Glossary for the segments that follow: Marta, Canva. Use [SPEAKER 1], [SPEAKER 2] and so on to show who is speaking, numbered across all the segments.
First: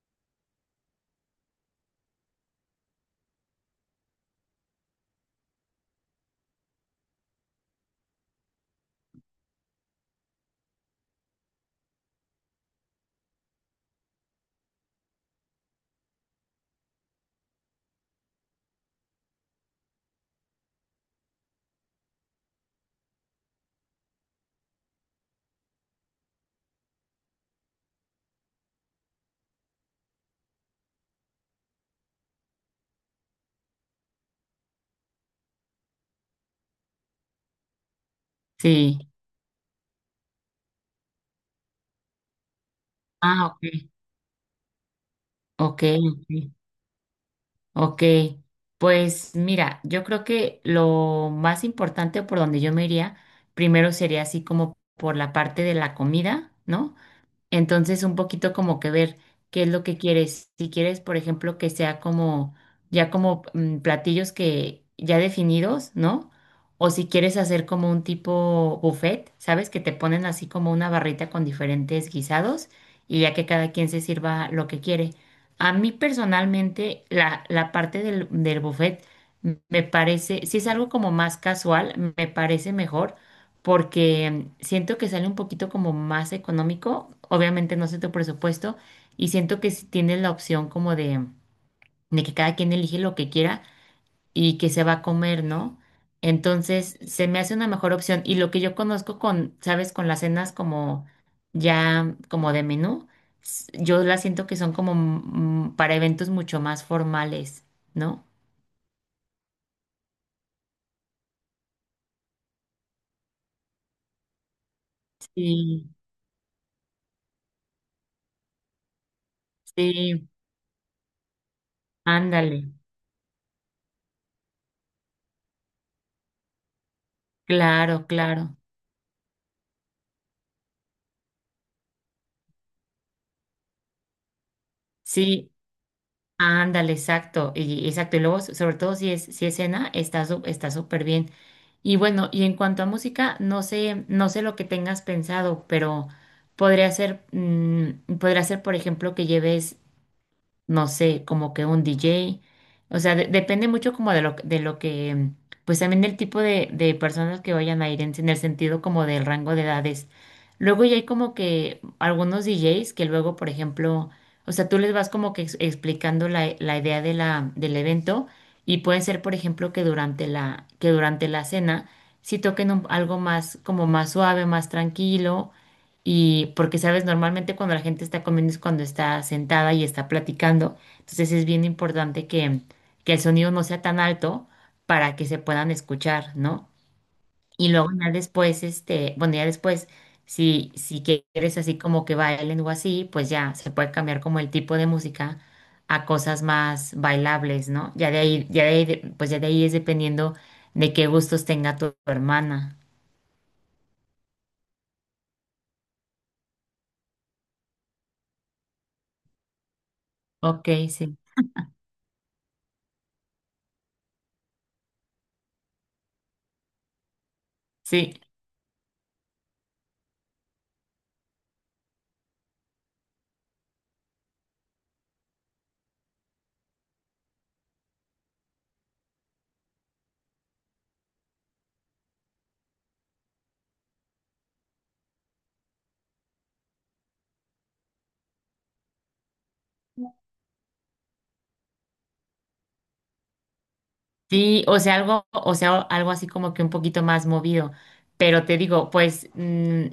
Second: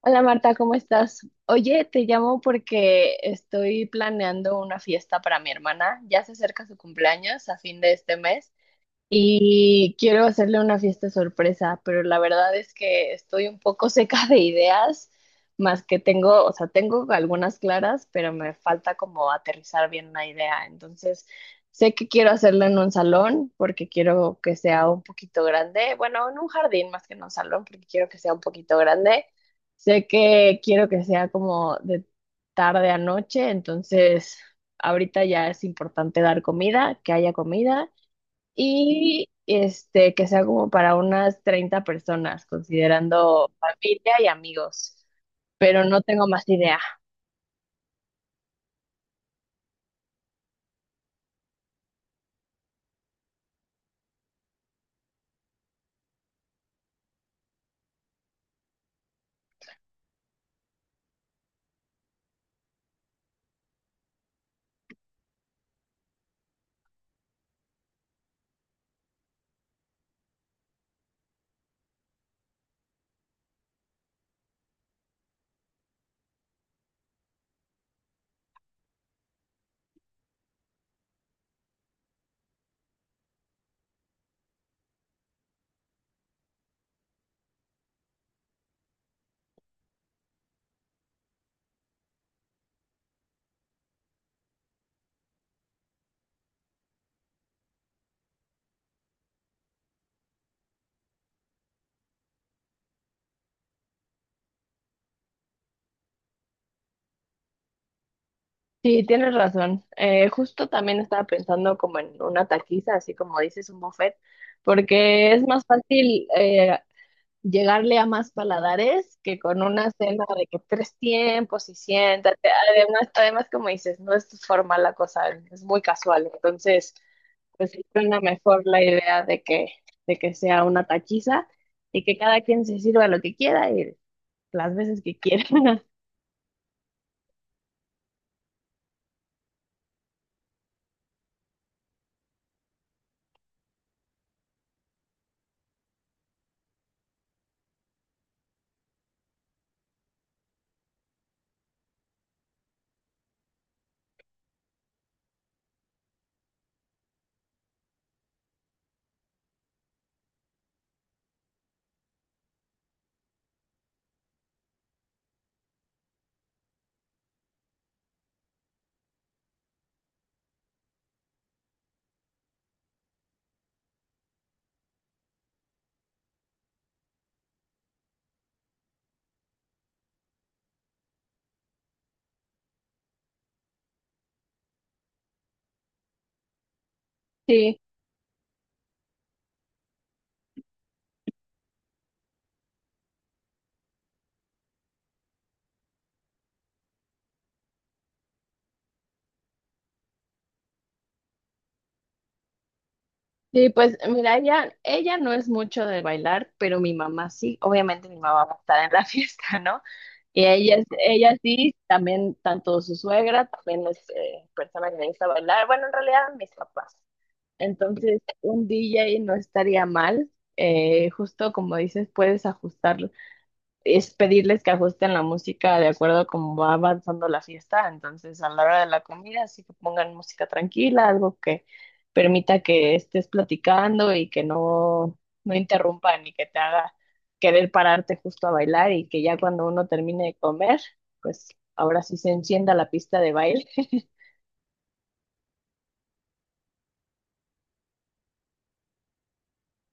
[SPEAKER 1] Hola Marta, ¿cómo estás? Oye, te llamo porque estoy planeando una fiesta para mi hermana. Ya se acerca su cumpleaños a fin de este mes y quiero hacerle una fiesta sorpresa, pero la verdad es que estoy un poco seca de ideas, más que tengo, o sea, tengo algunas claras, pero me falta como aterrizar bien una idea. Entonces, sé que quiero hacerlo en un salón porque quiero que sea un poquito grande, bueno, en un jardín más que en un salón porque quiero que sea un poquito grande. Sé que quiero que sea como de tarde a noche, entonces ahorita ya es importante dar comida, que haya comida
[SPEAKER 2] Sí.
[SPEAKER 1] y que sea como para unas 30 personas,
[SPEAKER 2] Ah,
[SPEAKER 1] considerando
[SPEAKER 2] ok,
[SPEAKER 1] familia y amigos,
[SPEAKER 2] ok,
[SPEAKER 1] pero no tengo más
[SPEAKER 2] ok.
[SPEAKER 1] idea.
[SPEAKER 2] Ok. Pues mira, yo creo que lo más importante por donde yo me iría, primero sería así como por la parte de la comida, ¿no? Entonces, un poquito como que ver qué es lo que quieres. Si quieres, por ejemplo, que sea como ya como platillos que ya definidos, ¿no? O si quieres hacer como un tipo buffet, ¿sabes? Que te ponen así como una barrita con diferentes guisados y ya que cada quien se sirva lo que quiere. A mí personalmente, la parte del buffet me parece, si es algo como más casual, me parece mejor porque siento que sale un poquito como más económico, obviamente no sé tu presupuesto, y siento que si tienes la opción como de que cada quien elige lo que quiera y que se va a comer, ¿no? Entonces se me hace una mejor opción y lo que yo conozco con, sabes, con las cenas como ya como de menú, yo las siento que son como para eventos mucho más formales, ¿no?
[SPEAKER 1] Sí, tienes razón. Justo también estaba pensando como en una taquiza, así como dices, un buffet, porque es más
[SPEAKER 2] Sí,
[SPEAKER 1] fácil llegarle a más paladares que con una cena
[SPEAKER 2] sí,
[SPEAKER 1] de que tres tiempos y siéntate.
[SPEAKER 2] ándale,
[SPEAKER 1] Además, además como dices, no es formal la cosa, es muy casual. Entonces, pues sí
[SPEAKER 2] claro,
[SPEAKER 1] suena
[SPEAKER 2] claro.
[SPEAKER 1] mejor la idea de que sea una tachiza y que cada quien se sirva lo que quiera y las veces que quiera.
[SPEAKER 2] Sí, ándale, exacto, y exacto, y luego sobre todo si es cena, está está súper bien. Y bueno, y en cuanto a música, no sé, no sé lo que tengas pensado, pero podría ser podría ser por ejemplo que lleves no sé, como que un DJ. O sea, depende mucho como de lo que, pues también del tipo de personas que vayan a ir en el sentido como del rango de edades. Luego ya hay como que algunos DJs que luego, por ejemplo, o sea, tú les vas como que explicando la, la idea de la, del evento y puede ser, por ejemplo, que durante la cena si toquen algo más, como más suave, más tranquilo y porque, sabes, normalmente cuando la gente está comiendo es cuando está sentada y está platicando. Entonces es bien importante que el sonido no sea tan alto para que se puedan escuchar, ¿no? Y
[SPEAKER 1] Sí,
[SPEAKER 2] luego ya después, este, bueno, ya después, si, si quieres así como que bailen o así, pues ya se puede cambiar como el tipo de música a cosas más bailables, ¿no? Pues ya de ahí es dependiendo de qué gustos tenga tu hermana.
[SPEAKER 1] sí, pues mira, ella no es mucho de bailar, pero mi mamá sí, obviamente mi mamá va a estar en la fiesta, ¿no? Y
[SPEAKER 2] Ok,
[SPEAKER 1] ella,
[SPEAKER 2] sí.
[SPEAKER 1] ella sí, también, tanto su suegra, también es persona que le gusta bailar, bueno, en realidad mis papás.
[SPEAKER 2] Sí,
[SPEAKER 1] Entonces, un DJ no estaría mal, justo como dices, puedes ajustar es pedirles que ajusten la música de acuerdo a cómo va avanzando la fiesta. Entonces, a la hora de la comida, sí que pongan música tranquila, algo que permita que estés platicando y que no, no interrumpa ni que te haga querer pararte justo a bailar y que ya cuando uno termine de comer, pues ahora sí se encienda la pista de baile.
[SPEAKER 2] sí, o sea, algo así como que un poquito más movido. Pero te digo, pues,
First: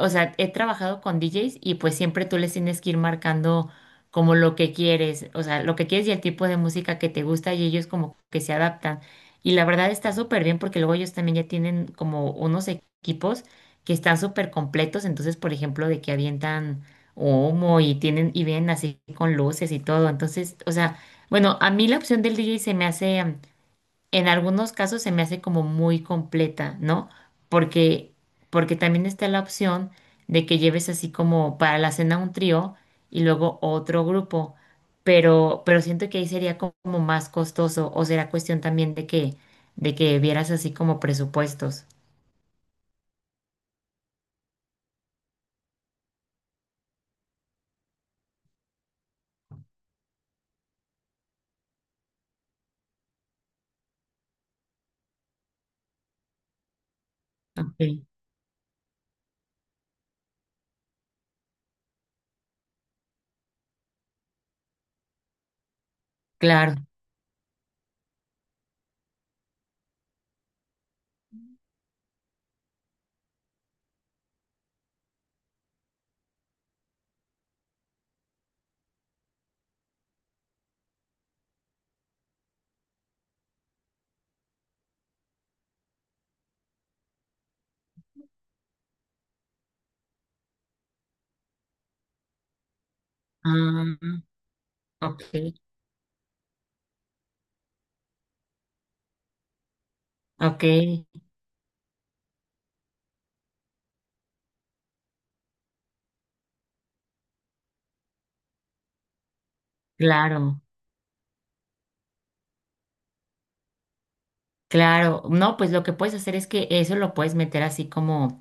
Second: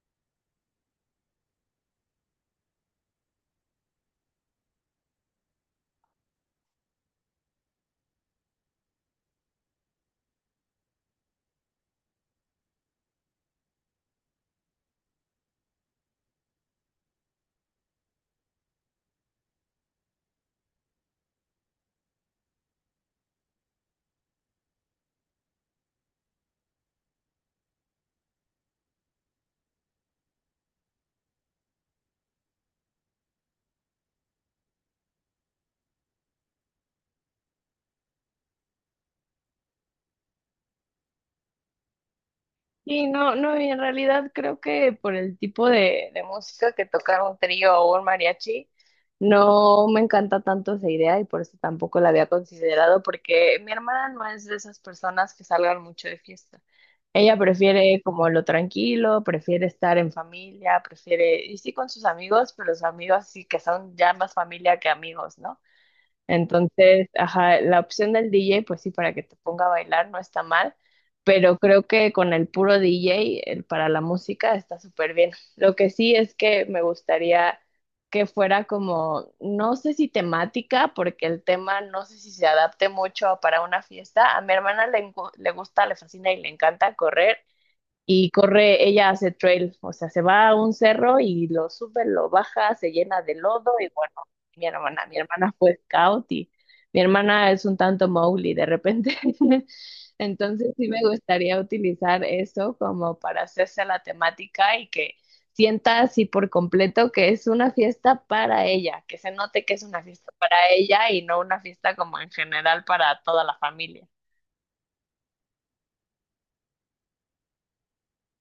[SPEAKER 2] o sea, he trabajado con DJs y pues siempre tú les tienes que ir marcando como lo que quieres, o sea, lo que quieres y el tipo de música que te gusta y ellos como que se adaptan. Y la verdad está súper bien porque luego ellos también ya tienen como unos equipos que están súper completos, entonces, por ejemplo, de que avientan humo y tienen y vienen así con luces y todo. Entonces, o sea, bueno, a mí la opción del DJ se me hace en algunos casos se me hace como muy completa, ¿no? Porque, porque también está la opción de que lleves así como para la cena un trío y luego otro grupo, pero siento que ahí sería como más costoso o será cuestión también de que vieras así como presupuestos.
[SPEAKER 1] Sí, no, no, y en realidad creo que por el tipo de música que tocar un trío o un mariachi, no me encanta tanto esa idea y por eso tampoco la había considerado, porque mi hermana no es de esas personas que salgan mucho de fiesta. Ella prefiere
[SPEAKER 2] Ok,
[SPEAKER 1] como lo tranquilo, prefiere estar en familia, prefiere, y sí con sus amigos, pero sus amigos sí que son ya más familia que amigos, ¿no?
[SPEAKER 2] claro.
[SPEAKER 1] Entonces, ajá, la opción del DJ, pues sí, para que te ponga a bailar no está mal, pero creo que con el puro DJ, el para la música, está súper bien. Lo que sí es que me gustaría que fuera como, no sé si temática, porque el tema no sé si se adapte mucho para una fiesta. A mi hermana le, le gusta, le fascina y le encanta correr, y corre, ella hace trail, o sea, se va a un cerro y lo sube, lo baja, se llena de lodo y
[SPEAKER 2] Ah,
[SPEAKER 1] bueno, mi hermana
[SPEAKER 2] ok,
[SPEAKER 1] fue scout y mi hermana es un tanto Mowgli de repente.
[SPEAKER 2] ok,
[SPEAKER 1] Entonces sí me gustaría utilizar eso como para hacerse la temática y que sienta así por completo que es una fiesta para ella, que se note que es una fiesta para
[SPEAKER 2] claro.
[SPEAKER 1] ella y no una fiesta como en general para toda la familia.
[SPEAKER 2] Claro, no, pues lo que puedes hacer es que eso lo puedes meter así como,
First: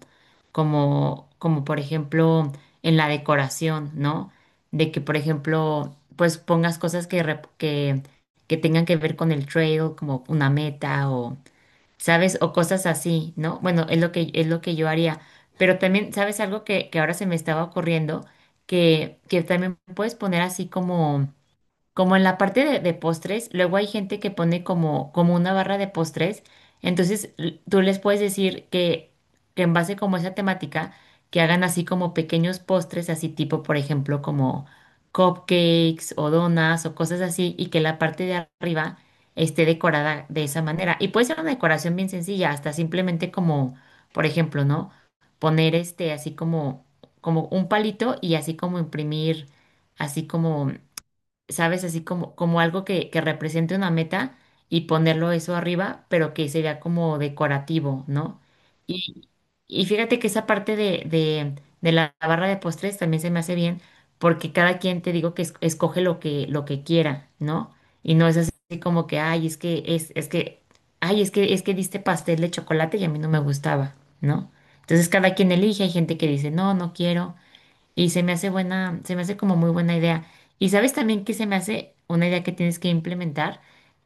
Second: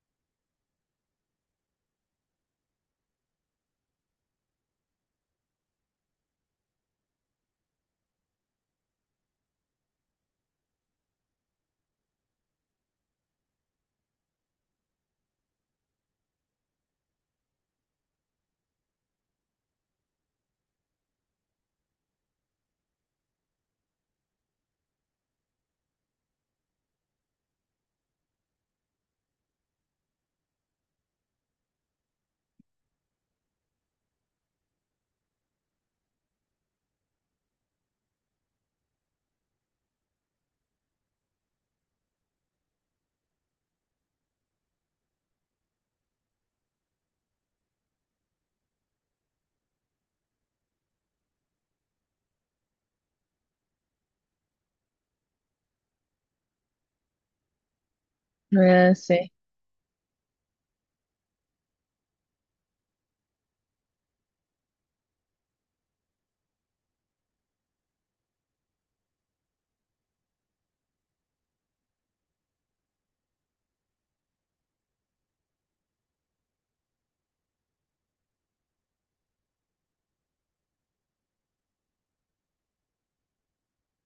[SPEAKER 2] como, como por ejemplo en la decoración, ¿no? De que por ejemplo, pues pongas cosas que, que tengan que ver con el trail, como una meta o, ¿sabes? O cosas así, ¿no? Bueno, es lo que yo haría. Pero también, ¿sabes algo que ahora se me estaba ocurriendo? Que también puedes poner así como como en la parte de postres, luego hay gente que pone como, como una barra de postres, entonces tú les puedes decir que en base como a esa temática, que hagan así como pequeños postres, así tipo, por ejemplo, como cupcakes o donas o cosas así, y que la parte de arriba esté decorada de esa manera. Y puede ser una decoración bien sencilla, hasta simplemente como, por ejemplo, ¿no? Poner este así como, como un palito y así como imprimir así como ¿sabes? Así como, como algo que represente una meta y ponerlo eso arriba, pero que se vea como decorativo, ¿no?
[SPEAKER 1] Ah,
[SPEAKER 2] Y,
[SPEAKER 1] sí,
[SPEAKER 2] y fíjate que esa parte de la barra de postres también se me hace bien, porque cada quien te digo que escoge lo que quiera, ¿no? Y no es así como que, ay, es que, ay, es que diste pastel de chocolate y a mí no me gustaba, ¿no? Entonces cada quien elige, hay gente que dice, no, no quiero. Y se me hace buena, se me hace como muy buena idea. Y sabes también que se me hace una idea que tienes que implementar,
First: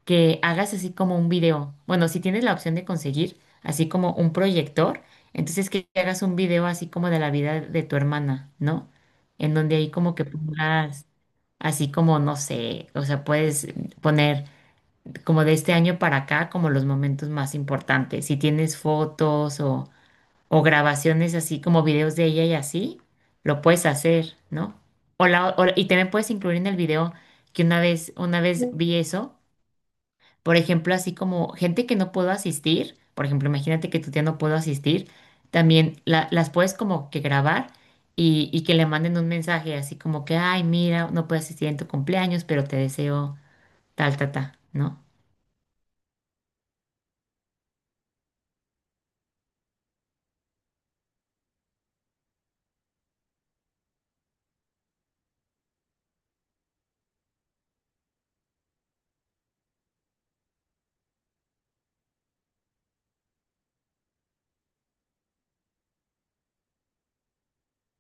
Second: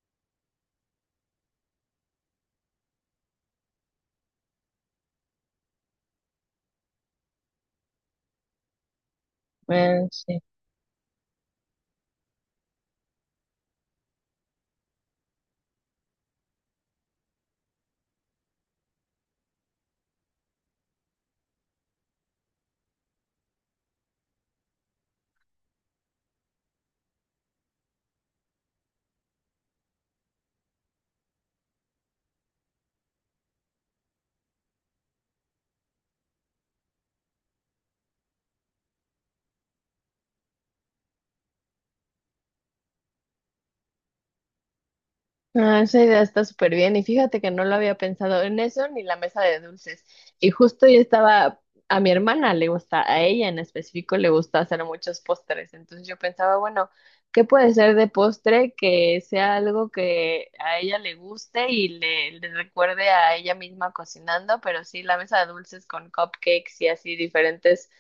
[SPEAKER 2] que hagas así como un video. Bueno, si tienes la opción de conseguir así como un proyector, entonces que hagas un video así como de la vida de tu hermana, ¿no? En donde ahí
[SPEAKER 1] ah,
[SPEAKER 2] como que
[SPEAKER 1] sí.
[SPEAKER 2] pongas así como, no sé, o sea, puedes poner como de este año para acá como los momentos más importantes. Si tienes fotos o grabaciones así como videos de ella y así, lo puedes hacer, ¿no? O la, y también puedes incluir en el video que una vez vi eso, por ejemplo, así como gente que no pudo asistir, por ejemplo, imagínate que tu tía no pudo asistir, también las puedes como que grabar y que le manden un mensaje así como que, ay, mira, no puedo asistir en tu cumpleaños, pero te deseo tal, tal, tal, ¿no?
[SPEAKER 1] Ah, esa idea está súper bien y fíjate que no lo había pensado en eso ni la mesa de dulces. Y justo yo estaba, a mi hermana le gusta, a ella en específico le gusta hacer muchos postres. Entonces yo pensaba, bueno, ¿qué puede ser de postre que sea algo que a ella le guste y le recuerde a ella misma cocinando? Pero sí, la mesa de dulces con cupcakes y así diferentes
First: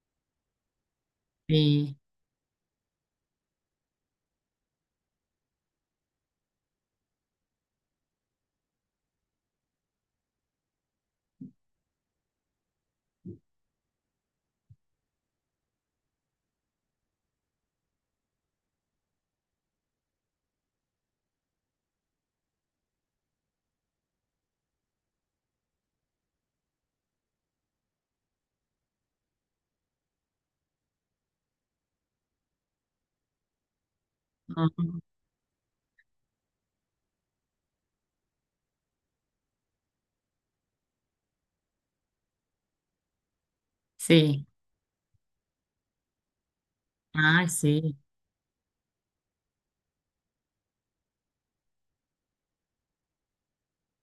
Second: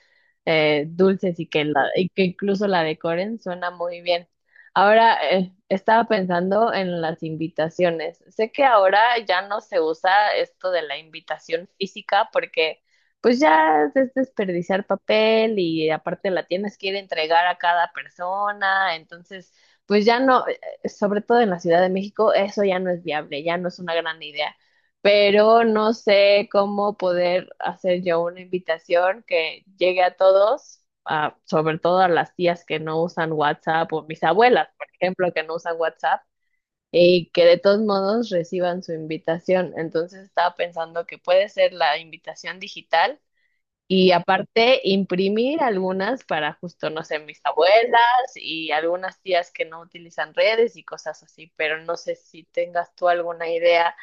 [SPEAKER 1] dulces y que,
[SPEAKER 2] Sí.
[SPEAKER 1] y que incluso la decoren, suena muy bien. Ahora, estaba pensando en las invitaciones. Sé que ahora ya no se usa esto de la invitación física porque pues ya es desperdiciar papel y aparte la tienes que ir a entregar a cada persona, entonces pues ya no, sobre todo en la Ciudad de México, eso ya no es viable, ya no es una gran idea pero no sé cómo poder hacer yo una invitación que llegue a todos, sobre todo a las tías que no usan WhatsApp o mis abuelas, por
[SPEAKER 2] Ujú.
[SPEAKER 1] ejemplo, que no usan WhatsApp y que de todos modos reciban su invitación. Entonces estaba pensando que puede ser la invitación digital y
[SPEAKER 2] Sí,
[SPEAKER 1] aparte, imprimir algunas para justo, no sé, mis
[SPEAKER 2] ah sí.
[SPEAKER 1] abuelas y algunas tías que no utilizan redes y cosas así, pero no sé si tengas tú alguna idea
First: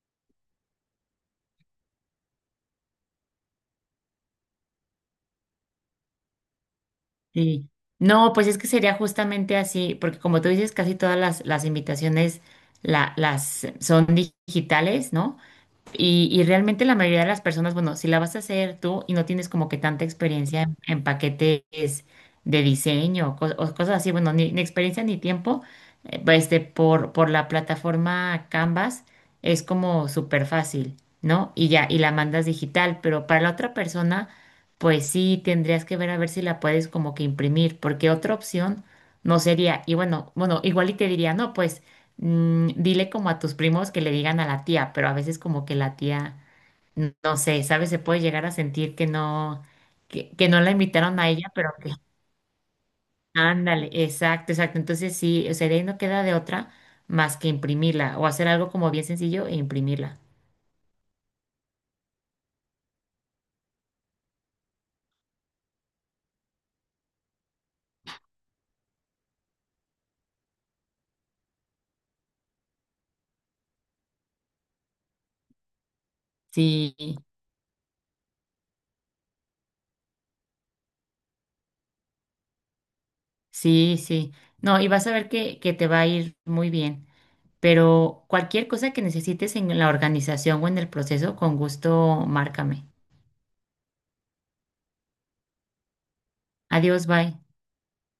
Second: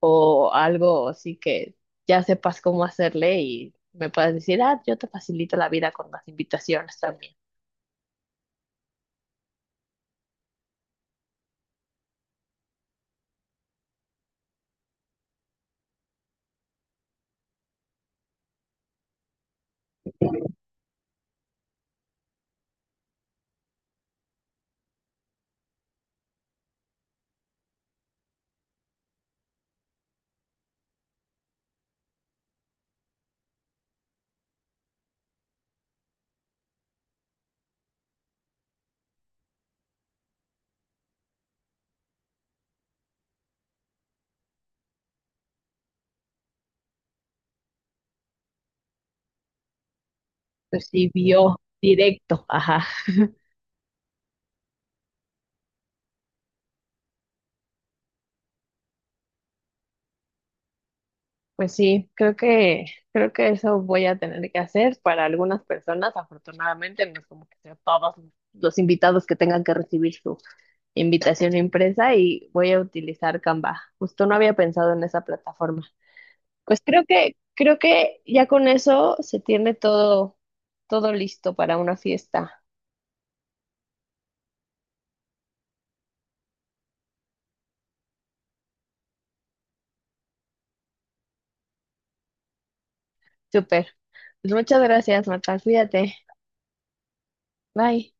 [SPEAKER 1] o algo así que ya sepas cómo hacerle y me puedas decir, ah, yo te facilito la vida con las invitaciones también.
[SPEAKER 2] Sí. No, pues es que sería justamente así, porque como tú dices, casi todas las invitaciones las son digitales, ¿no? Y realmente la mayoría de las personas, bueno, si la vas a hacer tú y no tienes como que tanta experiencia en paquetes de diseño o, o cosas así, bueno, ni, ni experiencia ni tiempo, pues, este, por la plataforma Canvas es como súper fácil, ¿no? Y ya, y la mandas digital, pero para la otra persona, pues sí tendrías que ver a ver si la puedes como que imprimir, porque otra opción no sería, y bueno, bueno, igual y te diría, no, pues. Mm, dile como a tus primos que le digan a la tía, pero a veces como que la tía, no sé, ¿sabes? Se puede llegar a sentir que no la
[SPEAKER 1] Pues sí,
[SPEAKER 2] invitaron a ella,
[SPEAKER 1] vio
[SPEAKER 2] pero que,
[SPEAKER 1] directo, ajá.
[SPEAKER 2] ándale, exacto, exacto. Entonces sí, o sea, de ahí no queda de otra más que imprimirla o hacer algo como bien sencillo e imprimirla.
[SPEAKER 1] Pues sí, creo que eso voy a tener que hacer para algunas personas, afortunadamente, no es como que sea todos los invitados que tengan que recibir su invitación impresa y voy a utilizar Canva. Justo no había pensado en esa plataforma. Pues
[SPEAKER 2] Sí,
[SPEAKER 1] creo que ya con eso se tiene todo, todo listo para una fiesta.
[SPEAKER 2] sí, sí. No, y vas a ver que te va a ir muy bien. Pero cualquier cosa que necesites en la organización o en el proceso, con gusto, márcame.
[SPEAKER 1] Súper. Pues muchas gracias, Marta. Cuídate.
[SPEAKER 2] Adiós, bye.
[SPEAKER 1] Bye.